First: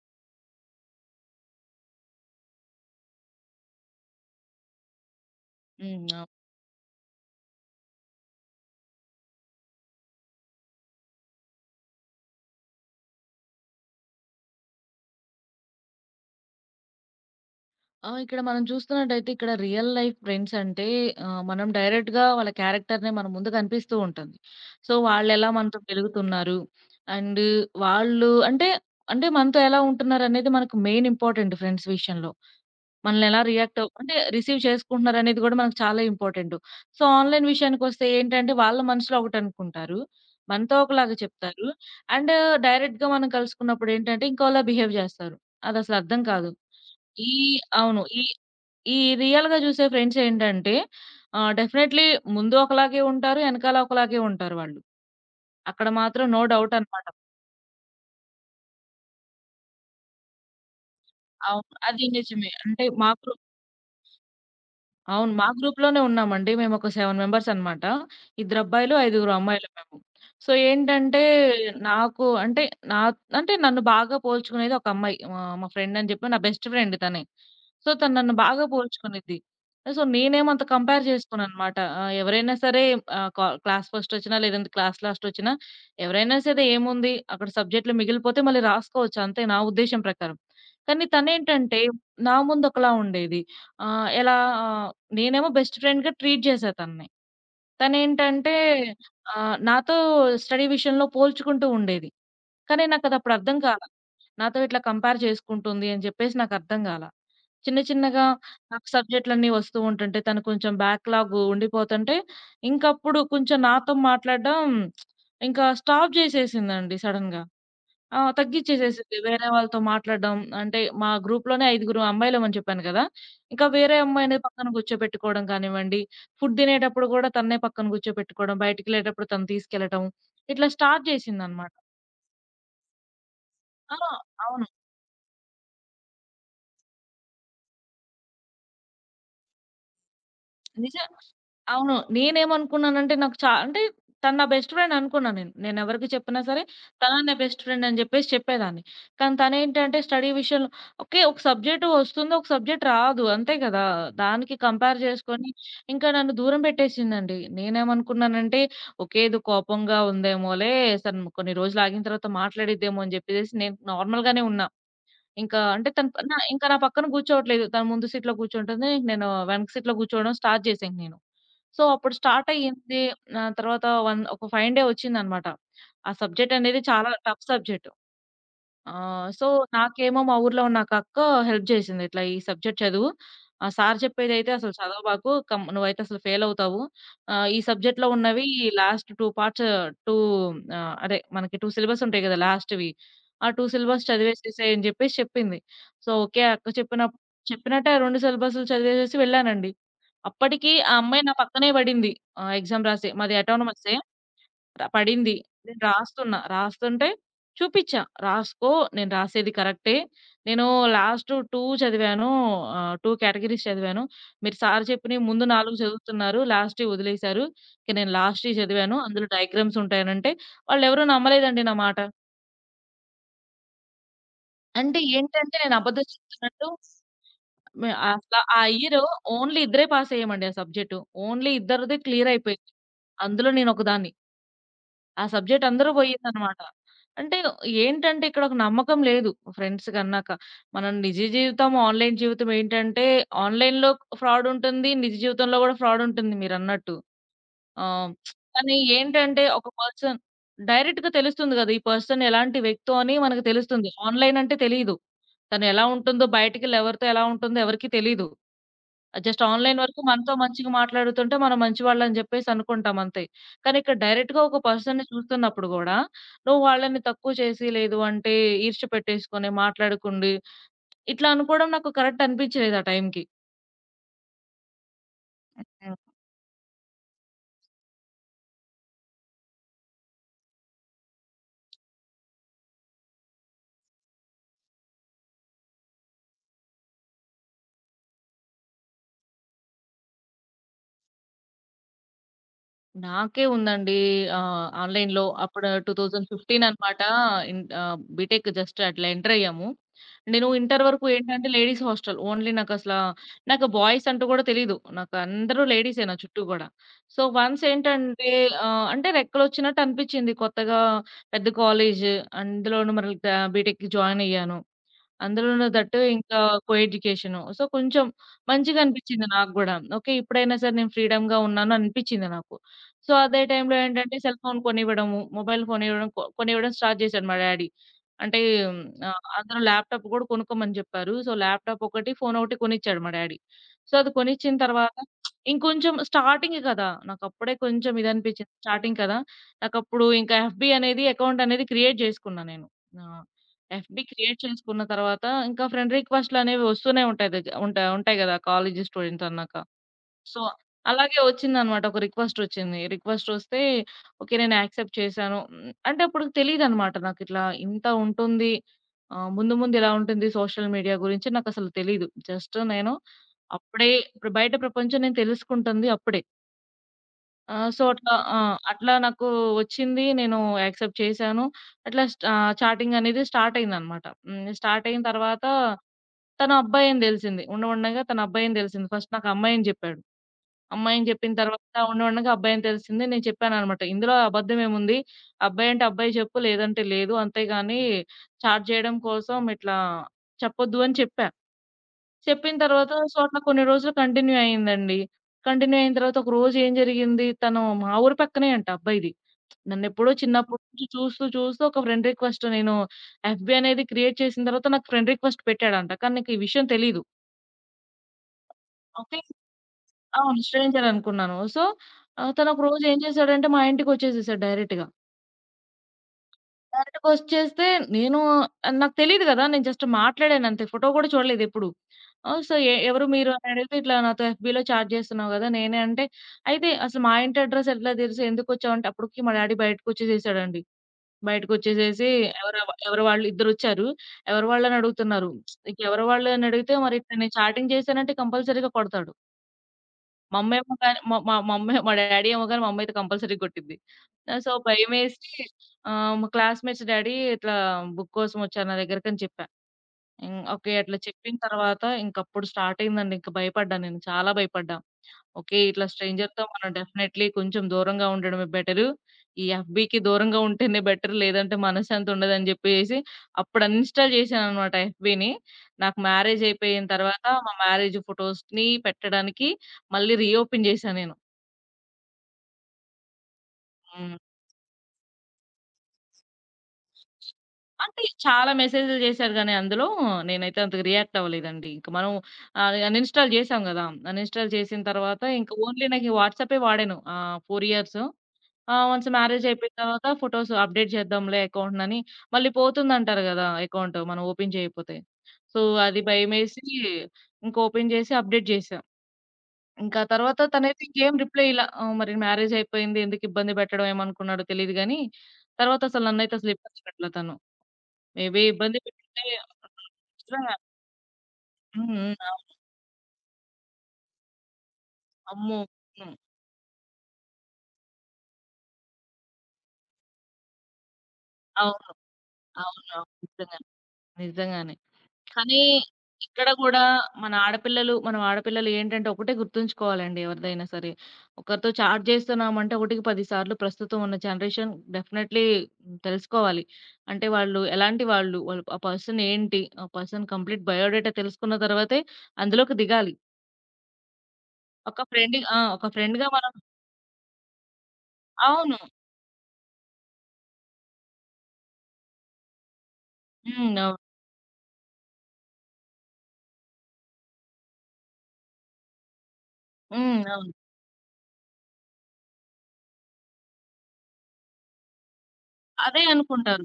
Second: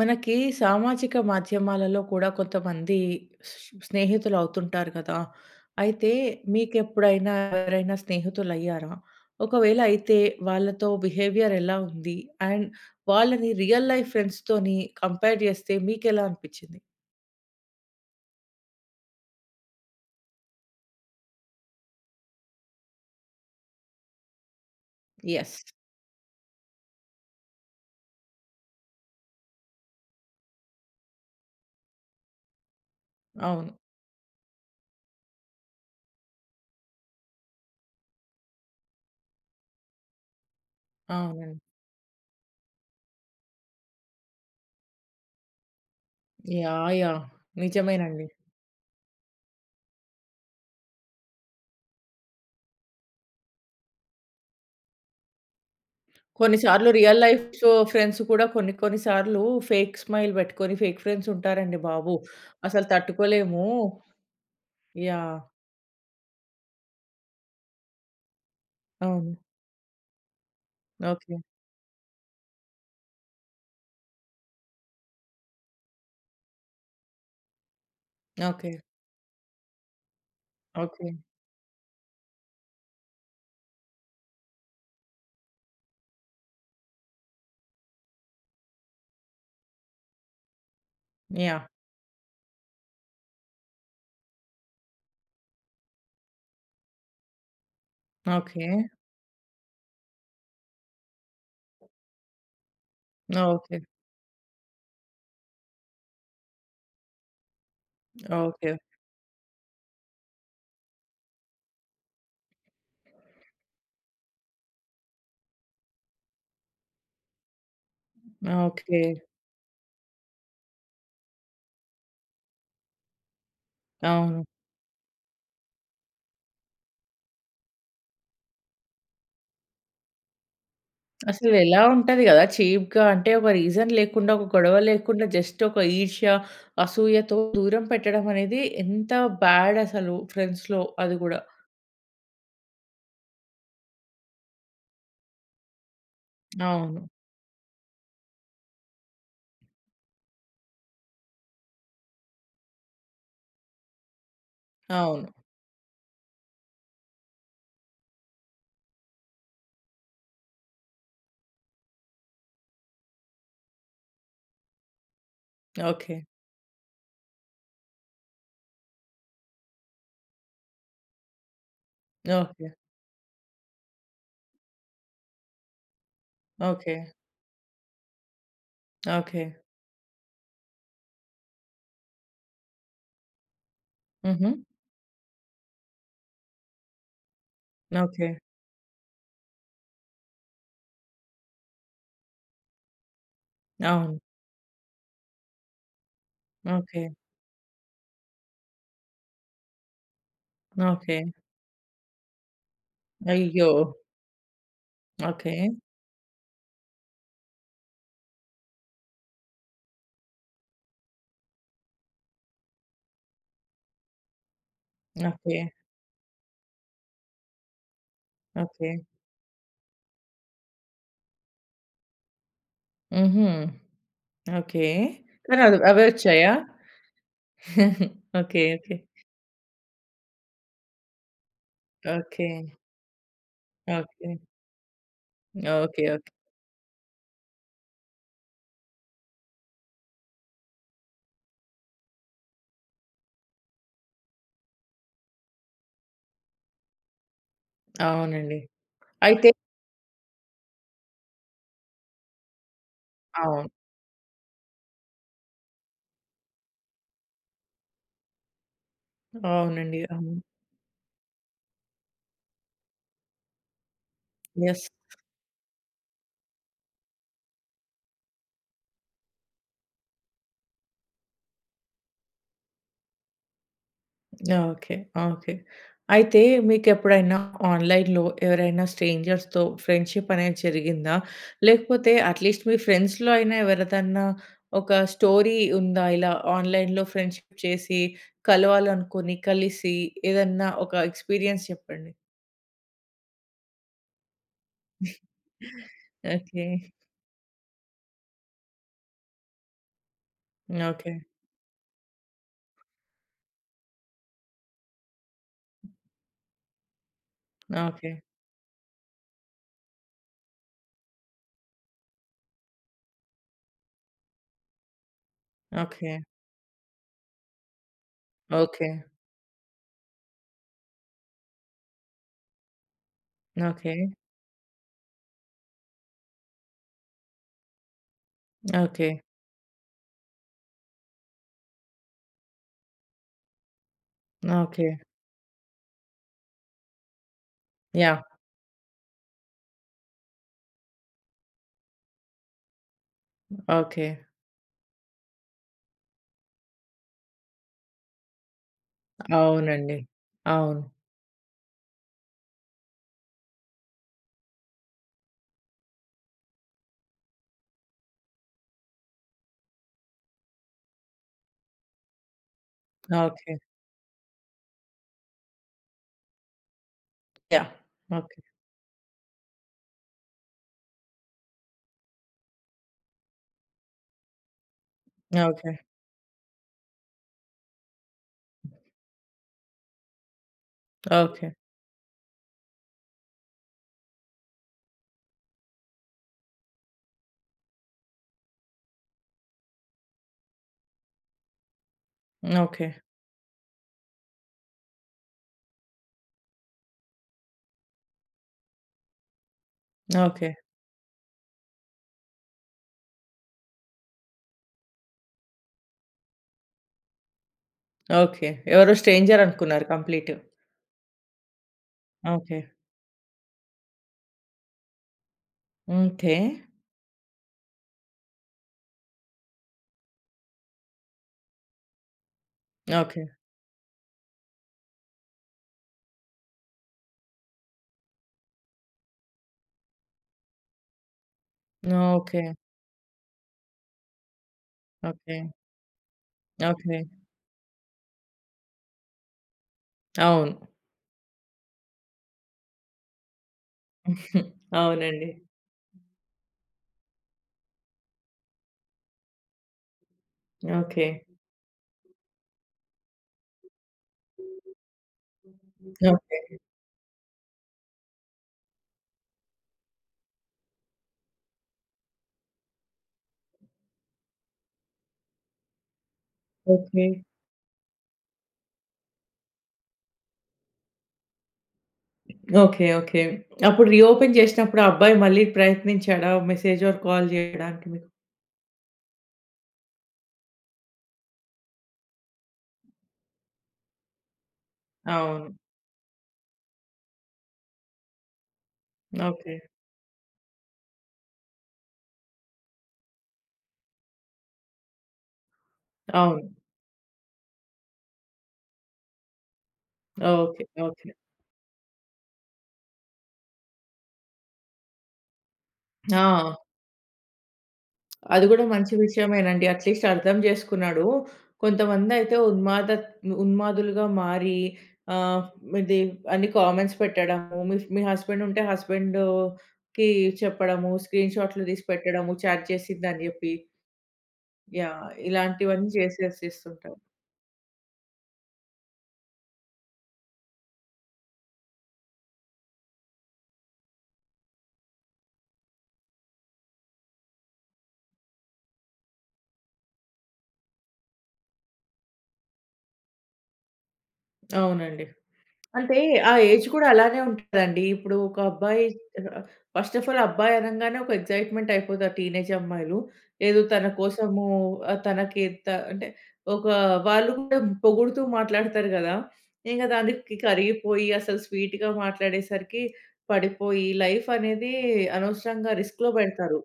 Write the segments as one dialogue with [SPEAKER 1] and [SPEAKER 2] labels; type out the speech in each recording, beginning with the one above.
[SPEAKER 1] మనకి సామాజిక మాధ్యమాలలో కూడా కొంతమంది స్నేహితులు అవుతుంటారు కదా!
[SPEAKER 2] హ్మ్.
[SPEAKER 1] అయితే
[SPEAKER 2] అవ్
[SPEAKER 1] మీకెప్పుడైనా ఎవరైనా స్నేహితులయ్యారా? ఒకవేళ అయితే వాళ్ళతో బిహేవియర్ ఎలా ఉంది? అండ్ వాళ్ళని రియల్ లైఫ్ ఫ్రెండ్స్‌తోని కంపేర్ చేస్తే మీకెలా అనిపిచ్చింది?
[SPEAKER 2] ఆ! ఇక్కడ మనం చూస్తున్నట్టయితే ఇక్కడ రియల్ లైఫ్ ఫ్రెండ్స్ అంటే మనం డైరెక్ట్‌గా వాళ్ళ క్యారెక్టర్‌నే మన ముందు కనిపిస్తూ ఉంటుంది. సో, వాళ్ళెలా
[SPEAKER 1] యెస్.
[SPEAKER 2] మనతో పెరుగుతున్నారు అండ్ వాళ్ళు అంటే, అంటే మనతో ఎలా ఉంటున్నారనేది మనకు మెయిన్ ఇంపార్టెంట్ ఫ్రెండ్స్ విషయంలో. మనల్నెలా
[SPEAKER 1] అవును.
[SPEAKER 2] రియాక్ట్ అవ్ అంటే రిసీవ్ చేసుకుంటున్నారనేది గూడా మనకు చాలా ఇంపార్టెంటు. సో, ఆన్‌లైన్ విషయానికొస్తే ఏంటంటే వాళ్ళ మనసులో ఒకటనుకుంటారు. మనతో ఒకలాగా
[SPEAKER 1] అవునండి.
[SPEAKER 2] చెప్తారు. అండ్ డైరెక్ట్‌గా మనం కలుసుకున్నప్పుడు ఏంటంటే ఇంకోలా బిహేవ్ జేస్తారు. అదసలు అర్థం కాదు.
[SPEAKER 1] యాహ్! యాహ్!
[SPEAKER 2] ఈ అవును. ఈ
[SPEAKER 1] నిజమేనండి.
[SPEAKER 2] ఈ రియల్‌గా జూసే ఫ్రెండ్స్ ఏంటంటే డెఫినైట్‌లీ ముందు ఒకలాగే ఉంటారు. ఎనకాల ఒకలాగే ఉంటారు వాళ్ళు. అక్కడ మాత్రం నో
[SPEAKER 1] కొన్ని
[SPEAKER 2] డౌట్
[SPEAKER 1] సార్లు
[SPEAKER 2] అనమాట.
[SPEAKER 1] రియల్ లైఫ్ ఫ్రెండ్స్ కూడా కొన్ని కొన్ని సార్లు ఫేక్ స్మైల్ పెట్టుకొని ఫేక్ ఫ్రెండ్స్
[SPEAKER 2] అవును.
[SPEAKER 1] ఉంటారండి
[SPEAKER 2] అది
[SPEAKER 1] బాబు.
[SPEAKER 2] నిజమే. అంటే
[SPEAKER 1] అసలు
[SPEAKER 2] మాకు
[SPEAKER 1] తట్టుకోలేము.
[SPEAKER 2] అవును.
[SPEAKER 1] యాహ్!
[SPEAKER 2] మా గ్రూప్‌లోనే ఉన్నామండి. మేమొక 7 మెంబర్స్ అన్నమాట. ఇద్దరబ్బాయిలు, ఐదుగురు
[SPEAKER 1] అవును.
[SPEAKER 2] అమ్మాయిలు మేము. సో, ఏంటంటే
[SPEAKER 1] ఓకే.
[SPEAKER 2] నాకు అంటే నా అంటే నన్ను బాగా పోల్చుకునేది ఒక అమ్మాయి. మా ఫ్రెండ్ అని చెప్పి నా బెస్ట్ ఫ్రెండ్ తనే. సో, తను నన్ను బాగా
[SPEAKER 1] ఓకే.
[SPEAKER 2] పోల్చుకునిద్ది. సో, నేనేమంత కంపేర్
[SPEAKER 1] ఓకే.
[SPEAKER 2] చేసుకోనన్నమాట. ఎవరైనా సరే ఆహ్, కా క్లాస్ ఫస్టొచ్చినా, లేదంటే క్లాస్ లాస్టొచ్చినా ఎవరైనా సరే ఏముంది అక్కడ సబ్జెక్ట్‌లు మిగిలిపోతే మళ్ళీ రాసుకోవచ్చు అంతే నా ఉద్దేశ్యం ప్రకారం. కానీ
[SPEAKER 1] యాహ్!
[SPEAKER 2] తనేంటంటే నా ముందొకలా ఉండేది. ఆ! ఎలా ఆహ్, నేనేమో బెస్ట్ ఫ్రెండ్‌గా ట్రీట్ చేశా తనని. తనేంటంటే
[SPEAKER 1] ఓకే.
[SPEAKER 2] నాతో స్టడీ విషయంలో పోల్చుకుంటూ ఉండేది. కానీ నాకదప్పుడు అర్థం
[SPEAKER 1] ఓకే.
[SPEAKER 2] కాల. నాతో ఇట్లా కంపేర్ చేసుకుంటుంది అని చెప్పేసి నాకర్థం గాల. చిన్న చిన్నగా
[SPEAKER 1] ఓకే.
[SPEAKER 2] నాకు సబ్జెక్ట్‌లన్నీ వస్తూ ఉంటుంటే తను కొంచెం బ్యాక్‌లాగ్ ఉండిపోతుంటే ఇంకప్పుడు కొంచెం నాతో మాట్లాడడం ఇంకా స్టాప్ చేసేసిందండి సడెన్‌గా. ఆ!
[SPEAKER 1] ఓకే.
[SPEAKER 2] తగ్గిచ్చేసేసింది. వేరే వాళ్ళతో మాట్లాడడం. అంటే మా గ్రూప్‌లోనే ఐదుగురు అమ్మాయిలమని చెప్పాను కదా! ఇంకా వేరే అమ్మాయిని
[SPEAKER 1] అవును.
[SPEAKER 2] పక్కన కూర్చోపెట్టుకోవడం కానివ్వండి, ఫుడ్ తినేటప్పుడు కూడా తన్నే పక్కన కూర్చోపెట్టుకోవడం, బయటికెళ్ళేటప్పుడు తను తీసుకెళ్ళటం. ఇట్లా స్టార్ట్
[SPEAKER 1] అసలు
[SPEAKER 2] చేసిందనమాట.
[SPEAKER 1] ఎలా ఉంటది గదా! చీప్‌గా అంటే ఒక రీజన్
[SPEAKER 2] ఆ!
[SPEAKER 1] లేకుండా, ఒక
[SPEAKER 2] అవును.
[SPEAKER 1] గొడవ లేకుండా జస్ట్ ఒక ఈర్ష్య, అసూయతో దూరం పెట్టడం అనేది ఎంత బ్యాడ్ అసలు ఫ్రెండ్స్‌లో
[SPEAKER 2] నిజ
[SPEAKER 1] అది గూడా.
[SPEAKER 2] అవును. నేనేమనుకున్నానంటే నాకు చా అంటే తను నా బెస్ట్ ఫ్రెండ్ అనుకున్నా నేను. నేనెవరికి చెప్పినా సరే
[SPEAKER 1] అవును.
[SPEAKER 2] తను నా బెస్ట్ ఫ్రెండ్ అని జెప్పేసి చెప్పేదాన్ని. కానీ తనేంటంటే స్టడీ విషయంలో ఓకే. ఒక సబ్జెక్ట్ వస్తుంది. ఒక సబ్జెక్ట్ రాదు. అంతే కదా! దానికి కంపేర్
[SPEAKER 1] అవును.
[SPEAKER 2] చేసుకొని ఇంకా నన్ను దూరం పెట్టేసిందండి. నేనేమనుకున్నానంటే ఓకే. ఏదో కోపంగా ఉందేమోలే! తను కొన్ని రోజులు ఆగిన తర్వాత మాట్లాడిద్దేమో అని జెప్పేసేసి నేను నార్మల్‌గానే ఉన్నా. ఇంకా అంటే తను
[SPEAKER 1] ఓకే.
[SPEAKER 2] నా ఇంకా నా పక్కన కూర్చోవట్లేదు. తను ముందు సీట్‌లో కూర్చుంటుంది. నేను వెనక సీట్‌లో కూర్చోవడం స్టార్ట్ చేశాను నేను. సో, అప్పుడు స్టార్ట్
[SPEAKER 1] ఓకే.
[SPEAKER 2] అయ్యింది. ఆ తర్వాత ఒక ఫైన్ డే వచ్చిందనమాట. ఆ సబ్జెక్ట్ అనేది
[SPEAKER 1] ఓకే.
[SPEAKER 2] చాలా టఫ్ సబ్జెక్ట్. ఆ!
[SPEAKER 1] ఓకే.
[SPEAKER 2] సో, నాకేమో మా ఊర్లో ఉన్న ఒక అక్క హెల్ప్ జేసింది. ఇట్లా "ఈ సబ్జెక్ట్ చదువు. ఆ సార్
[SPEAKER 1] హుహు.
[SPEAKER 2] చెప్పేదైతే అసలు చదవబాకు. కం నువ్వైతే అసలు ఫెయిలవుతావు. ఈ సబ్జెక్ట్‌లో
[SPEAKER 1] ఓకే.
[SPEAKER 2] ఉన్నవి లాస్ట్ 2 పార్ట్స్ 2 ఆహ్, అదే మనకి 2 సిలబస్ ఉంటాయి గదా! లాస్ట్‌వి. ఆ 2 సిలబస్
[SPEAKER 1] అవును.
[SPEAKER 2] చదివేసేసేయి" అని జెప్పేసి చెప్పింది. So, okay. అక్క
[SPEAKER 1] ఓకే.
[SPEAKER 2] చెప్పినట్టే ఆ 2 సిలబస్‌లు చదివేసేసి వెళ్ళానండి. అప్పటికి ఆ
[SPEAKER 1] ఓకే.
[SPEAKER 2] అమ్మాయి నా పక్కనే బడింది. ఎగ్జామ్ రాసి. మాది
[SPEAKER 1] అయ్యో!
[SPEAKER 2] అటానమస్సే. ర పడింది.
[SPEAKER 1] ఓకే.
[SPEAKER 2] నేను రాస్తున్నా. రాస్తుంటే చూపిచ్చా. రాసుకో నేను రాసేది కరెక్టే. నేను లాస్ట్ 2 చదివాను. 2 కేటగరీస్ చదివాను. మీరు సార్ చెప్పినయి ముందు
[SPEAKER 1] ఓకే.
[SPEAKER 2] 4 చదువుతున్నారు. లాస్ట్‌యి వదిలేశారు. ఇక నేను లాస్ట్‌యి
[SPEAKER 1] ఓకే.
[SPEAKER 2] చదివాను. అందులో డయాగ్రామ్స్ ఉంటాయనంటే వాళ్ళెవరూ నమ్మలేదండి నా మాట.
[SPEAKER 1] హుహు. ఓకే.
[SPEAKER 2] అంటే ఏంటంటే
[SPEAKER 1] కానీ
[SPEAKER 2] నేను
[SPEAKER 1] అవి అవే
[SPEAKER 2] అబద్ధం
[SPEAKER 1] వచ్చాయా?
[SPEAKER 2] చెప్తున్నట్టు అసల ఆ
[SPEAKER 1] ఓకే. ఓకే.
[SPEAKER 2] ఇయర్ ఓన్లీ ఇద్దరే పాసయ్యామండి ఆ సబ్జెక్టు. ఓన్లీ ఇద్దరిది క్లియర్
[SPEAKER 1] ఓకే.
[SPEAKER 2] అయిపోయింది. అందులో నేనొకదాన్ని.
[SPEAKER 1] ఓకే.
[SPEAKER 2] ఆ సబ్జెక్ట్
[SPEAKER 1] ఓకే.
[SPEAKER 2] అందరూ
[SPEAKER 1] ఓకే.
[SPEAKER 2] పోయిందనమాట. అంటే ఏంటంటే ఇక్కడ ఒక నమ్మకం లేదు ఫ్రెండ్స్ కన్నాక. మనం నిజ జీవితం, ఆన్‌లైన్ జీవితం ఏంటంటే ఆన్‌లైన్‌లో ఫ్రాడ్ ఉంటుంది. నిజ జీవితంలో కూడా ఫ్రాడ్ ఉంటుంది మీరన్నట్టు. ఆహ్,
[SPEAKER 1] అవునండి.
[SPEAKER 2] కానీ ఏంటంటే
[SPEAKER 1] అయితే
[SPEAKER 2] ఒక పర్సన్ డైరెక్ట్‌గా తెలుస్తుంది కదా! ఈ పర్సన్ ఎలాంటి వ్యక్తో అని మనకు
[SPEAKER 1] అవును.
[SPEAKER 2] తెలుస్తుంది. ఆన్‌లైన్ అంటే తెలీదు. తను ఎలా ఉంటుందో బయటికెళ్ళి ఎవరితో ఎలా ఉంటుందో ఎవరికీ తెలీదు. జస్ట్ ఆన్‌లైన్
[SPEAKER 1] అవునండి.
[SPEAKER 2] వరకు మనతో
[SPEAKER 1] అవును.
[SPEAKER 2] మంచిగా మాట్లాడుతుంటే మనం మంచివాళ్ళని జెప్పేసి అనుకుంటాం అంతే. కానీ ఇక్కడ డైరెక్ట్‌గా ఒక
[SPEAKER 1] యెస్.
[SPEAKER 2] పర్సన్‌ని చూస్తున్నప్పుడు గూడా నువ్వు వాళ్ళని తక్కువ చేసి, లేదు అంటే ఈర్ష్య పెట్టేసుకొని, మాట్లాడకుండి ఇట్లా అనుకోవడం నాకు కరెక్ట్ అనిపించలేదు ఆ టైంకి.
[SPEAKER 1] ఓకే. ఓకే. అయితే మీకెప్పుడైనా ఆన్‌లైన్‌లో ఎవరైనా స్ట్రేంజర్స్‌తో ఫ్రెండ్‌షిప్ అనేది జరిగిందా? లేకపోతే అట్‌లీస్ట్ మీ ఫ్రెండ్స్‌లో అయినా ఎవరిదన్నా ఒక స్టోరీ ఉందా? ఇలా ఆన్‌లైన్‌లో ఫ్రెండ్‌షిప్ చేసి, కలవాలనుకుని, కలిసి ఏదన్నా ఒక ఎక్స్‌పీరియన్స్ చెప్పండి?
[SPEAKER 2] నాకే ఉందండి. ఆన్‌లైన్‌లో అప్పుడు 2015
[SPEAKER 1] ఓకే.
[SPEAKER 2] అనమాట. బీటెక్ జస్ట్ అట్లా ఎంటర్ అయ్యాము. నేను ఇంటర్ వరకు
[SPEAKER 1] ఓకే.
[SPEAKER 2] ఏంటంటే లేడీస్ హాస్టల్. ఓన్లీ నాకసల నాకు బాయ్స్ అంటూ గూడా తెలీదు. నాకు అందరూ లేడీసే నా చుట్టూ గూడా. So, once
[SPEAKER 1] okay.
[SPEAKER 2] ఏంటంటే అంటే రెక్కలొచ్చినట్టు అనిపిచ్చింది. కొత్తగా పెద్ద కాలేజ్ అందులోను మరి ద బీటెక్‌కి జాయిన్ అయ్యాను. అందులోనూ దట్టు
[SPEAKER 1] ఓకే.
[SPEAKER 2] ఇంకా కో ఎడ్యుకేషను. సో, కొంచెం మంచిగా
[SPEAKER 1] ఓకే.
[SPEAKER 2] అనిపిచ్చింది నాకు గూడా. ఓకే. ఇప్పుడైనా సరే నేను ఫ్రీడమ్‌గా ఉన్నాను అనిపిచ్చింది నాకు. సో, అదే టైంలో
[SPEAKER 1] ఓకే.
[SPEAKER 2] ఏంటంటే సెల్ ఫోన్ కొనివ్వడము, మొబైల్ కొనివ్వడం స్టార్ట్ చేశాడు మా డ్యాడీ. అంటే
[SPEAKER 1] ఓకే.
[SPEAKER 2] అందులో ల్యాప్‌టాప్ గూడా కొనుక్కోమని చెప్పారు. సో, ల్యాప్‌టాప్ ఒకటి, ఫోన్ ఒకటి కొనిచ్చాడు మా డ్యాడీ. సో, అది కొనిచ్చిన
[SPEAKER 1] ఓకే.
[SPEAKER 2] తర్వాత ఇంకొంచెం స్టార్టింగే కదా! నాకప్పుడే కొంచెం
[SPEAKER 1] యాహ్!
[SPEAKER 2] ఇదనిపిచ్చింది. స్టార్టింగ్ కదా! నాకప్పుడు ఇంకా ఎఫ్‌బీ అనేది అకౌంట్ అనేది క్రియేట్ జేసుకున్నా నేను. ఆ! FB
[SPEAKER 1] okay.
[SPEAKER 2] క్రియేట్ చేసుకున్న తర్వాత, ఇంకా ఫ్రెండ్ రిక్వెస్ట్‌లనేవి వస్తూనే ఉంటాయి. దగ్ ఉంటా ఉంటాయి గదా! కాలేజీ స్టూడెంట్ అన్నాక.
[SPEAKER 1] అవునండి.
[SPEAKER 2] సో,
[SPEAKER 1] అవును.
[SPEAKER 2] అలాగే వచ్చిందనమాట. ఒక రిక్వెస్టొచ్చింది. రిక్వెస్టొస్తే ఓకే. నేను యాక్సెప్ట్ చేశాను. హ్మ్. అంటే అప్పుడు తెలీదనమాట నాకిట్లా ఇంత ఉంటుంది. ముందు ముందు ఇలా ఉంటుంది సోషల్ మీడియా గురించి నాకసలు తెలీదు. జస్ట్ నేను
[SPEAKER 1] ఓకే.
[SPEAKER 2] అప్పుడే ఇప్పుడు బయట ప్రపంచం నేను తెలుసుకుంటుంది అప్పుడే. ఆ!
[SPEAKER 1] యాహ్!
[SPEAKER 2] సో, అట్లా ఆ!
[SPEAKER 1] ఓకే.
[SPEAKER 2] అట్లా నాకు వచ్చింది. నేను యాక్సెప్ట్ చేశాను. అట్లా స్టా చాటింగ్ అనేది స్టార్ట్ అయిందనమాట. హ్మ్. స్టార్ట్ అయిన తర్వాత
[SPEAKER 1] ఓకే.
[SPEAKER 2] తను అబ్బాయని తెలిసింది. ఉండంగా తను అబ్బాయని తెలిసింది. ఫస్ట్ నాకు అమ్మాయని చెప్పాడు. అమ్మాయని చెప్పిన
[SPEAKER 1] ఓకే.
[SPEAKER 2] తర్వాత ఉండంగా అబ్బాయని తెలిసింది. నేను చెప్పాననమాట. ఇందులో అబద్ధం ఏముంది? అబ్బాయి అంటే అబ్బాయి చెప్పు. లేదంటే లేదు. అంతేగాని చాట్ చేయడం కోసం ఇట్లా చెప్పొద్దు అని చెప్పా. చెప్పిన
[SPEAKER 1] ఓకే.
[SPEAKER 2] తర్వాత సో, అట్లా కొన్ని రోజులు కంటిన్యూ అయిందండి. కంటిన్యూ అయిన తర్వాత ఒక రోజు ఏం జరిగింది, తను మా ఊరు పక్కనే అంట అబ్బాయిది. నన్నెప్పుడో
[SPEAKER 1] ఓకే.
[SPEAKER 2] చిన్నప్పటి నుంచి చూస్తూ, చూస్తూ ఒక ఫ్రెండ్ రిక్వెస్ట్ నేను ఎఫ్‌బీ అనేది క్రియేట్ చేసిన తర్వాత నాకు ఫ్రెండ్ రిక్వెస్ట్ పెట్టాడంట. కానీ నాకు ఈ విషయం తెలీదు.
[SPEAKER 1] ఓకే. ఎవరో
[SPEAKER 2] ఓకే.
[SPEAKER 1] స్ట్రేంజర్ అనుకున్నారు కంప్లీట్.
[SPEAKER 2] అవును. స్ట్రేంజర్ అనుకున్నాను. సో, తను
[SPEAKER 1] ఓకే.
[SPEAKER 2] ఒక రోజు ఏం చేశాడంటే మా ఇంటికొచ్చేసేసాడు డైరెక్ట్‌గా.
[SPEAKER 1] ఓకే.
[SPEAKER 2] డైరెక్ట్‌గా వచ్చేస్తే నేను నాకు తెలీదు గదా! నేను జస్ట్ మాట్లాడానంతే. ఫోటో కూడా చూడలేదెప్పుడు. ఆహ్, సో, ఎ ఎవరు
[SPEAKER 1] ఓకే.
[SPEAKER 2] మీరు అని అడిగితే, "ఇట్లా నాతో ఎఫ్‌బీలో చాట్ చేస్తున్నావు గదా!" నేనే అంటే, "అయితే అసలు మా ఇంటి అడ్రెస్ ఎట్లా తెలుసు? ఎందుకొచ్చావంటే" అప్పటికి మా డ్యాడీ బయటకొచ్చేసేసాడండి. బయటకొచ్చేసేసి
[SPEAKER 1] ఓకే.
[SPEAKER 2] ఎవరు వాళ్ళు ఇద్దరొచ్చారు. ఎవరు వాళ్ళని అడుగుతున్నారు.
[SPEAKER 1] ఓకే.
[SPEAKER 2] ఎవరు వాళ్ళు అని అడిగితే, మరి
[SPEAKER 1] ఓకే.
[SPEAKER 2] ఇట్లా నేను చాటింగ్ చేశానంటే కంపల్సరీగా కొడతాడు.
[SPEAKER 1] అవును.
[SPEAKER 2] మా డ్యాడీ ఏమో గాని మా అమ్మయితే కంపల్సరీ కొట్టిద్ది. సో, భయమేసి
[SPEAKER 1] అవునండి.
[SPEAKER 2] మా క్లాస్‌మేట్స్ డ్యాడీ ఇట్లా బుక్ కోసం వచ్చారు నా దగ్గరకని చెప్పా. హ్మ్. ఓకే. అట్లా
[SPEAKER 1] ఓకే.
[SPEAKER 2] చెప్పిన తర్వాత ఇంకప్పుడు స్టార్ట్ అయిందండి. ఇంక భయపడ్డా నేను. చాలా భయపడ్డా. ఓకే. ఇట్లా స్ట్రేంజర్‌తో
[SPEAKER 1] ఓకే.
[SPEAKER 2] మనం డెఫినైట్‌లీ కొంచెం దూరంగా ఉండడమే బెటరు. ఈ ఎఫ్‌బీకి దూరంగా ఉంటేనే బెటర్. లేదంటే మనశ్శాంతి ఉండదని జెప్పేసేసి అప్పుడు అన్‌ఇన్‌స్టాల్ జేశాననమాట ఎఫ్‌బీని. నాకు మ్యారేజ్ అయిపోయిన
[SPEAKER 1] ఓకే.
[SPEAKER 2] తర్వాత మా మ్యారేజ్ ఫోటోస్‌ని పెట్టడానికి మళ్ళీ రీఓపెన్ జేశా నేను.
[SPEAKER 1] ఓకే. ఓకే. అప్పుడు
[SPEAKER 2] హ్మ్.
[SPEAKER 1] రీఓపెన్ చేసినప్పుడు ఆ అబ్బాయి మళ్ళీ ప్రయత్నించాడా? మెసేజ్ ఆర్ కాల్ జేయడానికి
[SPEAKER 2] అంటే
[SPEAKER 1] మీకు?
[SPEAKER 2] చాలా మెసేజ్‌లు జేశారు గానీ అందులో నేనైతే అంతగా రియాక్ట్ అవ్వలేదండి. ఇంక మనం అన్‌ఇన్‌స్టాల్ జేశాం గదా! అన్‌ఇన్‌స్టాల్ చేసిన తర్వాత
[SPEAKER 1] అవును.
[SPEAKER 2] ఇంక ఓన్లీ నాకు వాట్సాపే వాడాను. 4 ఇయర్స్. ఆ! Once marriage
[SPEAKER 1] okay.
[SPEAKER 2] అయిపోయిన తర్వాత ఫోటోస్ అప్‌డేట్ చేద్దాంలే అకౌంట్‌నని, మళ్ళీ పోతుందంటారు గదా! అకౌంట్ మనం ఓపెన్ చేయకపోతే. సో, అది
[SPEAKER 1] అవును.
[SPEAKER 2] భయమేసి ఇంక ఓపెన్ చేసి అప్‌డేట్ చేశా. ఇంకా తర్వాత
[SPEAKER 1] ఓకే.
[SPEAKER 2] తనైతే
[SPEAKER 1] ఓకే.
[SPEAKER 2] ఇంకేం రిప్లై ఇలా మరి మ్యారేజ్ అయిపోయింది ఎందుకు ఇబ్బంది పెట్టడం ఏమనుకున్నాడో తెలీదు గానీ, తర్వాత అసలు నన్నైతే అసలు
[SPEAKER 1] ఆ!
[SPEAKER 2] ఇబ్బంది పెట్టలే తను. మేబీ
[SPEAKER 1] అది గూడా
[SPEAKER 2] ఇబ్బంది
[SPEAKER 1] మంచి
[SPEAKER 2] పెట్టుంటే
[SPEAKER 1] విషయమేనండి. అట్‌లీస్ట్ అర్థం
[SPEAKER 2] నిజంగా.
[SPEAKER 1] జేసుకున్నాడు.
[SPEAKER 2] హ్మ్. హ్మ్.
[SPEAKER 1] కొంతమందయితే
[SPEAKER 2] అవును.
[SPEAKER 1] ఉన్మాదులుగా మారి ఆహ్,
[SPEAKER 2] అమ్మో!
[SPEAKER 1] ఇది
[SPEAKER 2] హ్మ్.
[SPEAKER 1] అన్ని కామెంట్స్ పెట్టడము, మీ మీ హస్బెండ్ ఉంటే హస్బెండ్‌కి చెప్పడము, స్క్రీన్‌షాట్లు
[SPEAKER 2] అవును.
[SPEAKER 1] తీసి పెట్టడము, చాట్
[SPEAKER 2] అవును.
[SPEAKER 1] చేసిందని జెప్పి.
[SPEAKER 2] నిజంగానే. నిజంగానే.
[SPEAKER 1] యాహ్!
[SPEAKER 2] కానీ
[SPEAKER 1] ఇలాంటివన్నీ
[SPEAKER 2] ఇక్కడ గూడా
[SPEAKER 1] చేసేసిస్తుంటారు.
[SPEAKER 2] మన ఆడపిల్లలు మనం ఆడపిల్లలు ఏంటంటే ఒకటే గుర్తుంచుకోవాలండి ఎవరిదైనా సరే. ఒకరితో చాట్ చేస్తున్నామంటే ఒకటికి 10 సార్లు ప్రస్తుతం ఉన్న జనరేషన్ డెఫినైట్‌లీ తెలుసుకోవాలి. అంటే వాళ్ళు ఎలాంటి వాళ్ళు, వాళ్ళు ఆ పర్సన్ ఏంటి, ఆ పర్సన్ కంప్లీట్ బయోడేటా తెలుసుకున్న తర్వాతే అందులోకి దిగాలి. ఒక
[SPEAKER 1] అవునండి.
[SPEAKER 2] ఫ్రెండ్ ఆ! ఒక
[SPEAKER 1] అంటే
[SPEAKER 2] ఫ్రెండ్‌గా
[SPEAKER 1] ఆ
[SPEAKER 2] మనం
[SPEAKER 1] ఏజ్ కూడా అలానే ఉంటదండి. ఇప్పుడు ఒక
[SPEAKER 2] అవును.
[SPEAKER 1] అబ్బాయి ఆహ్, ఫస్ట్ ఆఫ్ ఆల్ అబ్బాయి అనంగానే ఒక ఎక్సైట్‌మెంట్ అయిపోతారు టీనేజ్ అమ్మాయిలు. ఏదో తన
[SPEAKER 2] అవును.
[SPEAKER 1] కోసము ఆహ్, తనకి త అంటే ఒక వాళ్ళు కూడా పొగుడుతూ మాట్లాడతారు గదా! ఇంక దానికి
[SPEAKER 2] అవును.
[SPEAKER 1] కరిగిపోయి అసలు స్వీట్‌గా మాట్లాడేసరికి పడిపోయి లైఫ్ అనేది అనవసరంగా
[SPEAKER 2] అదే
[SPEAKER 1] రిస్క్‌లో పెడతారు.
[SPEAKER 2] అనుకుంటారు.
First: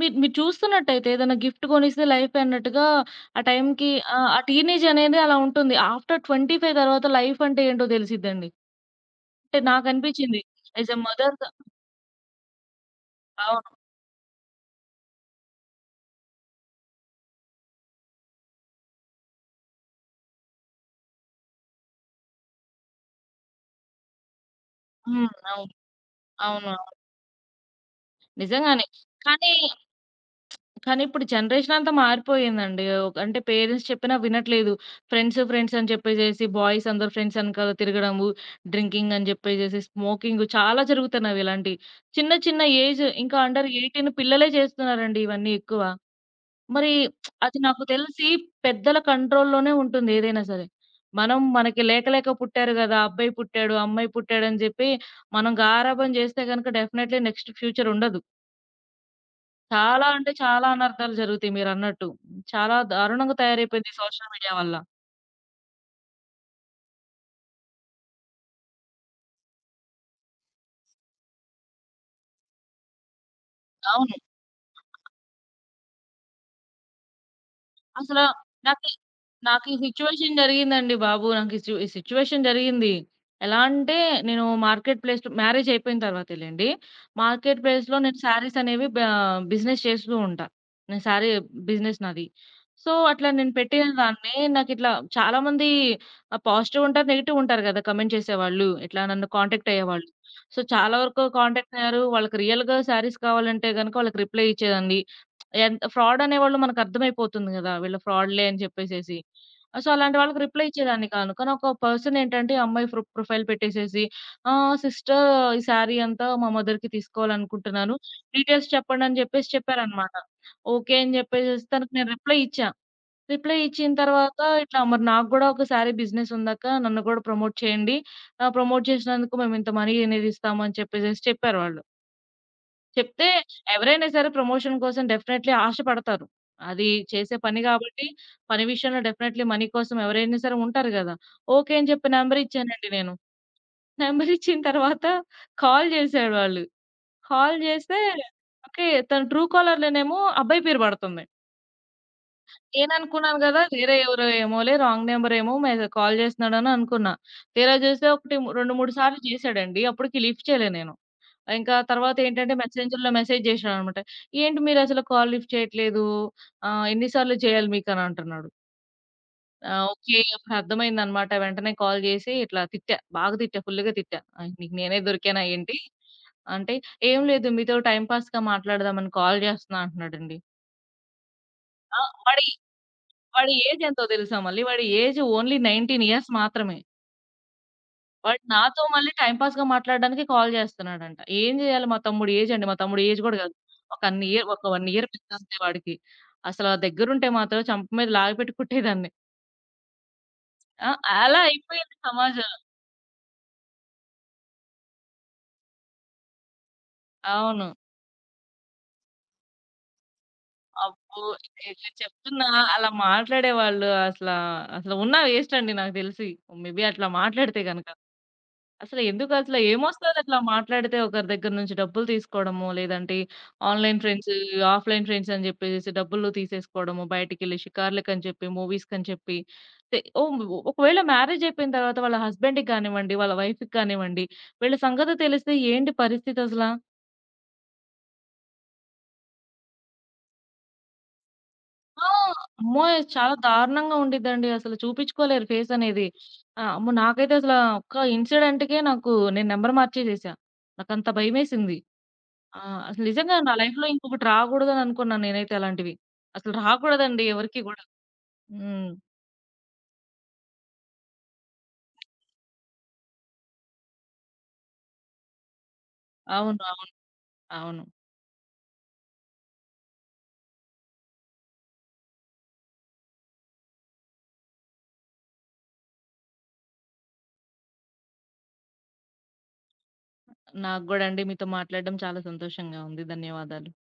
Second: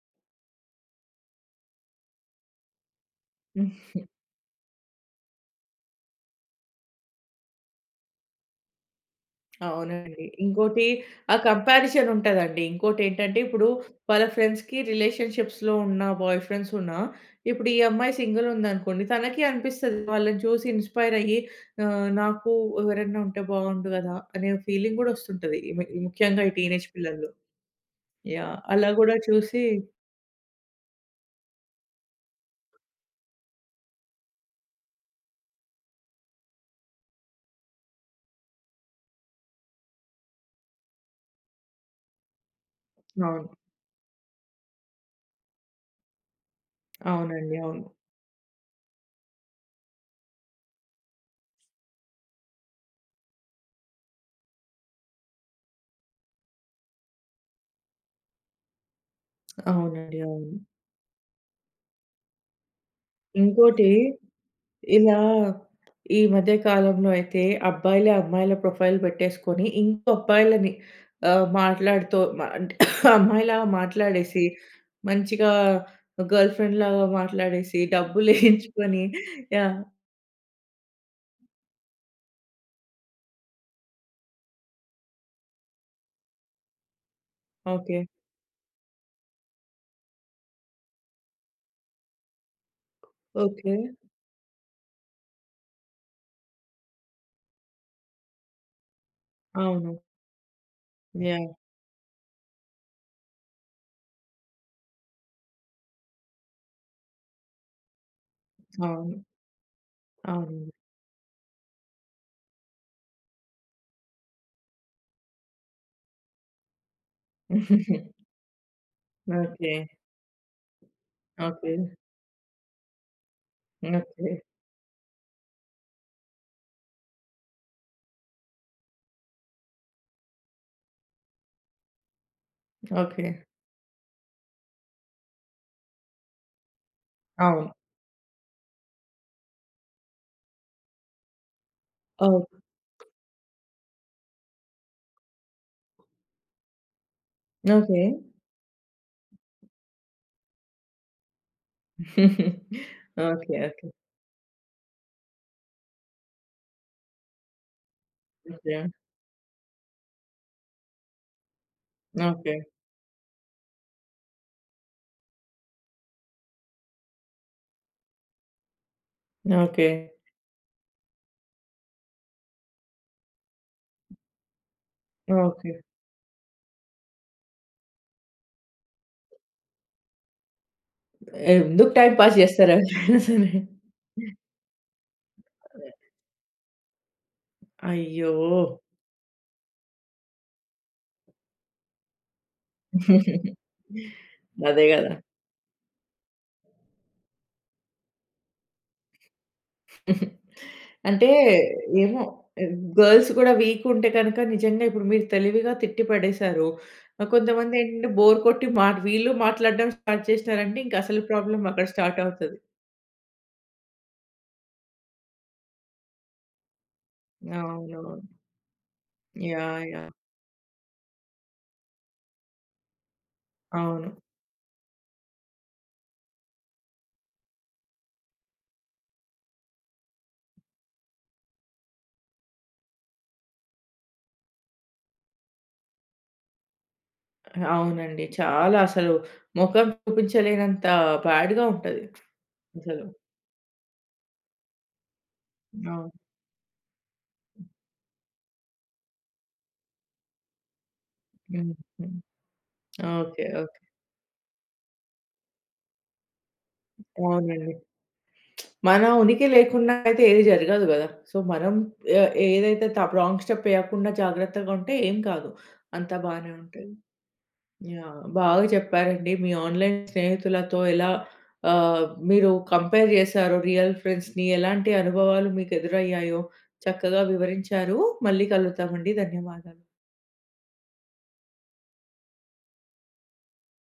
[SPEAKER 2] మీరు మీరు చూస్తున్నట్టయితే ఏదైనా గిఫ్ట్ కొనిస్తే లైఫే అన్నట్టుగా ఆ టైంకి ఆ టీనేజ్ అనేది అలా ఉంటుంది. ఆఫ్టర్ 25 తర్వాత లైఫ్ అంటే ఏంటో తెలిసిద్దండి. అంటే
[SPEAKER 1] అవునండి.
[SPEAKER 2] నాకనిపించింది.
[SPEAKER 1] ఇంకోటి
[SPEAKER 2] యాస్ ఎ
[SPEAKER 1] ఆ
[SPEAKER 2] మదర్‌గా
[SPEAKER 1] కంపారిజన్ ఉంటదండి. ఇంకోటేంటంటే,
[SPEAKER 2] అవును.
[SPEAKER 1] ఇప్పుడు వాళ్ళ ఫ్రెండ్స్‌కి రిలేషన్‌షిప్స్‌లో ఉన్న బాయ్ ఫ్రెండ్స్ ఉన్నా, ఇప్పుడు ఈ అమ్మాయి సింగిల్ ఉందనుకోండి, తనకి అనిపిస్తది వాళ్ళని చూసి ఇన్‌స్పైర్ అయ్యి నాకు ఎవరన్నా ఉంటే బాగుండు గదా! అనే ఫీలింగ్ గూడా వస్తుంటది.
[SPEAKER 2] అవును.
[SPEAKER 1] ఈ ము ముఖ్యంగా ఈ టీనేజ్
[SPEAKER 2] అవును.
[SPEAKER 1] పిల్లల్లో. యాహ్!
[SPEAKER 2] నిజంగానే.
[SPEAKER 1] అలా గూడా
[SPEAKER 2] కానీ,
[SPEAKER 1] చూసి
[SPEAKER 2] కానీ ఇప్పుడు జనరేషన్ అంతా మారిపోయిందండి. ఒక అంటే పేరెంట్స్ చెప్పినా వినట్లేదు. ఫ్రెండ్స్ అని చెప్పేసేసి బాయ్స్ అందరూ ఫ్రెండ్స్ వెనకాల తిరగడము, డ్రింకింగ్ అని చెప్పేసేసి, స్మోకింగ్ చాలా జరుగుతున్నవి ఇలాంటివి. చిన్న చిన్న ఏజ్ ఇంకా
[SPEAKER 1] అవును.
[SPEAKER 2] అండర్ 18 పిల్లలే చేస్తున్నారండి ఇవన్నీ ఎక్కువ. మరి
[SPEAKER 1] అవునండి.
[SPEAKER 2] అది నాకు
[SPEAKER 1] అవును.
[SPEAKER 2] తెలిసి పెద్దల కంట్రోల్‌లోనే ఉంటుంది ఏదైనా సరే. మనం మనకి లేక లేక పుట్టారు గదా! అబ్బాయి పుట్టాడు, అమ్మాయి పుట్టాడని జెప్పి మనం గారాబం జేస్తే గనుక డెఫినైట్‌లీ నెక్స్ట్ ఫ్యూచర్ ఉండదు. చాలా
[SPEAKER 1] అవునండి.
[SPEAKER 2] అంటే
[SPEAKER 1] అవును.
[SPEAKER 2] చాలా అనర్థాలు జరుగుతాయి మీరన్నట్టు. చాలా దారుణంగా
[SPEAKER 1] ఇంకోటి
[SPEAKER 2] తయారైపోయింది సోషల్ మీడియా వల్ల.
[SPEAKER 1] ఇలా ఈ మధ్య కాలంలో అయితే అబ్బాయిలే అమ్మాయిల ప్రొఫైల్ పెట్టేసుకొని ఇంకో అబ్బాయిలని మాట్లాడుతూ అంటే అమ్మాయిలాగా
[SPEAKER 2] అవును.
[SPEAKER 1] మాట్లాడేసి, మంచిగా గర్ల్ ఫ్రెండ్‌లాగా మాట్లాడేసి,
[SPEAKER 2] అసల నాకి
[SPEAKER 1] డబ్బులేయించుకొని
[SPEAKER 2] నాకీ
[SPEAKER 1] యాహ్!
[SPEAKER 2] సిట్యుయేషన్ జరిగిందండి బాబు. నాకు ఈ సి ఈ సిట్యుయేషన్ జరిగింది. ఎలా అంటే నేను మార్కెట్ ప్లేస్ మ్యారేజ్ అయిపోయిన తర్వాతేలెండి. మార్కెట్ ప్లేస్‌లో
[SPEAKER 1] ఓకే.
[SPEAKER 2] నేను శారీస్ అనేవి బా బిజినెస్ చేస్తూ ఉంటా. నేను శారీ బిజినెస్ నాది. సో, అట్లా నేను
[SPEAKER 1] ఓకే.
[SPEAKER 2] పెట్టిన దాన్ని నాకిట్లా చాలామంది పాజిటివ్ ఉంటారు, నెగెటివ్ ఉంటారు కదా! కమెంట్ చేసేవాళ్ళు. ఇట్లా నన్ను కాంటాక్ట్
[SPEAKER 1] అవును.
[SPEAKER 2] అయ్యేవాళ్ళు. సో, చాలా వరకు
[SPEAKER 1] యాహ్!
[SPEAKER 2] కాంటాక్ట్ అయ్యారు. వాళ్ళకి రియల్‌గా శారీస్ కావాలంటే గనుక వాళ్ళకి రిప్లై ఇచ్చేదాన్ని. ఎంత ఫ్రాడ్ అనేవాళ్ళు మనకర్థమైపోతుంది గదా! వీళ్ళు ఫ్రాడ్‌లే అని చెప్పేసేసి.
[SPEAKER 1] అవును.
[SPEAKER 2] సో, అలాంటి వాళ్ళకి రిప్లై
[SPEAKER 1] అవునండి.
[SPEAKER 2] ఇచ్చేదాన్ని కాను. కానీ ఒక పర్సన్ ఏంటంటే ఆ అమ్మాయి ప్రొ ప్రొఫైల్ పెట్టేసేసి సిస్టర్ ఈ శారీ అంతా మా మదర్‌కి తీసుకోవాలనుకుంటున్నాను. డీటెయిల్స్ చెప్పండి అని చెప్పేసి
[SPEAKER 1] ఓకే.
[SPEAKER 2] చెప్పారనమాట. ఓకే అని చెప్పేసేసి
[SPEAKER 1] ఓకే.
[SPEAKER 2] తనకి నేను రిప్లై ఇచ్చా. రిప్లై ఇచ్చిన
[SPEAKER 1] ఓకే.
[SPEAKER 2] తర్వాత ఇట్లా మరి నాకు గూడా ఒక శారీ బిజినెస్ ఉందక్క. నన్ను గూడా ప్రమోట్ చేయండి. ప్రమోట్ చేసినందుకు మేము ఇంత మనీ అనేది ఇస్తాము అని చెప్పేసేసి చెప్పారు వాళ్ళు. చెప్తే
[SPEAKER 1] ఓకే.
[SPEAKER 2] ఎవరైనా సరే ప్రమోషన్ కోసం డెఫినైట్‌లీ ఆశపడతారు. అది చేసే పని
[SPEAKER 1] అవును.
[SPEAKER 2] గాబట్టి, పని విషయంలో డెఫినైట్‌లీ మనీ కోసం ఎవరైనా సరే ఉంటారు గదా! ఓకే అని చెప్పి నంబర్
[SPEAKER 1] ఓహ్!
[SPEAKER 2] ఇచ్చానండి నేను. నంబర్ ఇచ్చిన తర్వాత కాల్ జేశారు వాళ్ళు. కాల్ జేస్తే
[SPEAKER 1] ఓకే.
[SPEAKER 2] ఓకే. తను ట్రూ కాలర్‌లోనేమో అబ్బాయి పేరు పడుతుంది. నేననుకున్నాను
[SPEAKER 1] ఓకే.
[SPEAKER 2] గదా!
[SPEAKER 1] ఓకే.
[SPEAKER 2] వేరే ఎవరో ఏమోలే రాంగ్ నంబర్ ఏమో కాల్ జేస్తున్నాడని అనుకున్నా. తీరా జూస్తే ఒకటి 2,
[SPEAKER 1] ఓకే.
[SPEAKER 2] 3 సార్లు చేశాడండి. అప్పటికి లిఫ్ట్ చేయలే నేను. ఇంకా తర్వాతేంటంటే
[SPEAKER 1] ఓకే.
[SPEAKER 2] మెసెంజర్‌లో మెసేజ్ జేశాడనమాట. "ఏంటి మీరసలు కాల్ లిఫ్ట్ చేయట్లేదు? ఎన్ని సార్లు చేయాలి మీకని" అంటున్నాడు. ఆ!
[SPEAKER 1] ఓకే.
[SPEAKER 2] ఓకే. అప్పుడు అర్థమైందనమాట. వెంటనే కాల్ జేసి ఇట్లా తిట్టా. బాగా తిట్టా. ఫుల్లుగా తిట్టా. "నీకు నేనే దొరికానా
[SPEAKER 1] ఓకే.
[SPEAKER 2] ఏంటి?" అంటే, "ఏం లేదు మీతో టైమ్ పాస్‌గా మాట్లాడదామని కాల్ జేస్తున్నా" అంటున్నాడండి.
[SPEAKER 1] ఎందుకు
[SPEAKER 2] ఆ!
[SPEAKER 1] టైమ్ పాస్
[SPEAKER 2] వాడి
[SPEAKER 1] చేస్తారు ఎవరైనా సరే.
[SPEAKER 2] వాడి ఏజ్ ఎంతో తెలుసా మళ్ళీ? వాడి ఏజ్ ఓన్లీ 19 ఇయర్స్ మాత్రమే.
[SPEAKER 1] అయ్యో!
[SPEAKER 2] వాడు నాతో మళ్ళీ టైమ్ పాస్‌గా మాట్లాడడానికి కాల్ జేస్తున్నాడంట. ఏం జేయాలి మా తమ్ముడు ఏజండి. మా తమ్ముడు ఏజ్ గూడా గాదు. ఒక అన్ని ఇయర్ ఒక
[SPEAKER 1] అదే
[SPEAKER 2] 1 ఇయర్
[SPEAKER 1] గదా!
[SPEAKER 2] పెద్దంతే వాడికి. అసల దగ్గరుంటే మాత్రం చంప మీద లాగిపెట్టి కుట్టేదాన్ని. ఆ!
[SPEAKER 1] అంటే
[SPEAKER 2] అలా అయిపోయింది
[SPEAKER 1] ఏమో
[SPEAKER 2] సమాజం.
[SPEAKER 1] గర్ల్స్ గూడా వీక్ ఉంటే కనుక నిజంగా ఇప్పుడు మీరు తెలివిగా తిట్టి పడేశారు.
[SPEAKER 2] అవును.
[SPEAKER 1] కొంతమందేంటంటే బోర్ కొట్టి మాట వీళ్ళు మాట్లాడడం స్టార్ట్ చేసినారంటే ఇంక
[SPEAKER 2] అబ్బో!
[SPEAKER 1] అసలు ప్రాబ్లమ్
[SPEAKER 2] నేను
[SPEAKER 1] అక్కడ స్టార్ట్
[SPEAKER 2] చెప్తున్నా
[SPEAKER 1] అవుతది.
[SPEAKER 2] అలా మాట్లాడేవాళ్ళు అసలు ఉన్న వేస్ట్ అండి నాకు దెలిసి. మే బీ అట్లా మాట్లాడితే గనక.
[SPEAKER 1] అవునవును.
[SPEAKER 2] అసలు ఎందుకు అసలు
[SPEAKER 1] యాహ్! యాహ్!
[SPEAKER 2] ఏమొస్తది అట్లా మాట్లాడితే ఒకరి దగ్గర నుంచి డబ్బులు తీసుకోవడము, లేదంటే ఆన్‌లైన్
[SPEAKER 1] అవును.
[SPEAKER 2] ఫ్రెండ్స్, ఆఫ్‌లైన్ ఫ్రెండ్స్ అని చెప్పేసేసి డబ్బులు తీసేసుకోవడము, బయటికెళ్ళి షికార్లకని చెప్పి, మూవీస్‌కని చెప్పి తె ఓ ఒకవేళ మ్యారేజ్ అయిపోయిన తర్వాత వాళ్ళ హస్బెండ్‌కి కానివ్వండి, వాళ్ళ వైఫ్‌కి కానివ్వండి, వీళ్ళ సంగతి తెలిస్తే ఏంటి పరిస్థితి అసలా?
[SPEAKER 1] అవునండి. చాలా అసలు మొఖం చూపించలేనంత బ్యాడ్‌గా ఉంటది
[SPEAKER 2] ఆ! అమ్మోయ్!
[SPEAKER 1] అసలు.
[SPEAKER 2] చాలా దారుణంగా ఉండిద్దండి. అసలు చూపించుకోలేరు ఫేస్ అనేది.
[SPEAKER 1] అవును.
[SPEAKER 2] ఆ! అమ్మో! నాకైతే అసల ఒక్క ఇన్సిడెంట్‌కే నాకు నేను నంబర్ మార్చేసేసా. నాకంత
[SPEAKER 1] హ్మ్.
[SPEAKER 2] భయమేసింది.
[SPEAKER 1] హ్మ్.
[SPEAKER 2] ఆ! అసలు నిజంగా
[SPEAKER 1] ఓకే.
[SPEAKER 2] నా లైఫ్‌లో ఇంకొకటి రాకూడదని అనుకున్నాను నేనైతే అలాంటివి. అసలు రాకూడదండి ఎవరికీ
[SPEAKER 1] అవునండి.
[SPEAKER 2] గూడా. హ్మ్.
[SPEAKER 1] మన ఉనికి లేకుండా అయితే ఏది జరగదు గదా! సో, మనం ఏదైతే రాంగ్ స్టెప్ ఏయకుండా జాగ్రత్తగా ఉంటే ఏం కాదు. అంతా బానే
[SPEAKER 2] అవును.
[SPEAKER 1] ఉంటది.
[SPEAKER 2] అవును.
[SPEAKER 1] యాహ్! బాగా చెప్పారండి. మీ ఆన్‌లైన్ స్నేహితులతో ఎలా ఆహ్, మీరు కంపేర్ చేశారో రియల్ ఫ్రెండ్స్‌ని, ఎలాంటి అనుభవాలు మీకు ఎదురయ్యాయో చక్కగా వివరించారు. మళ్ళీ కలుద్దామండి. ధన్యవాదాలు.
[SPEAKER 2] నాకు గూడా అండి మీతో మాట్లాడడం చాలా సంతోషంగా ఉంది. ధన్యవాదాలు.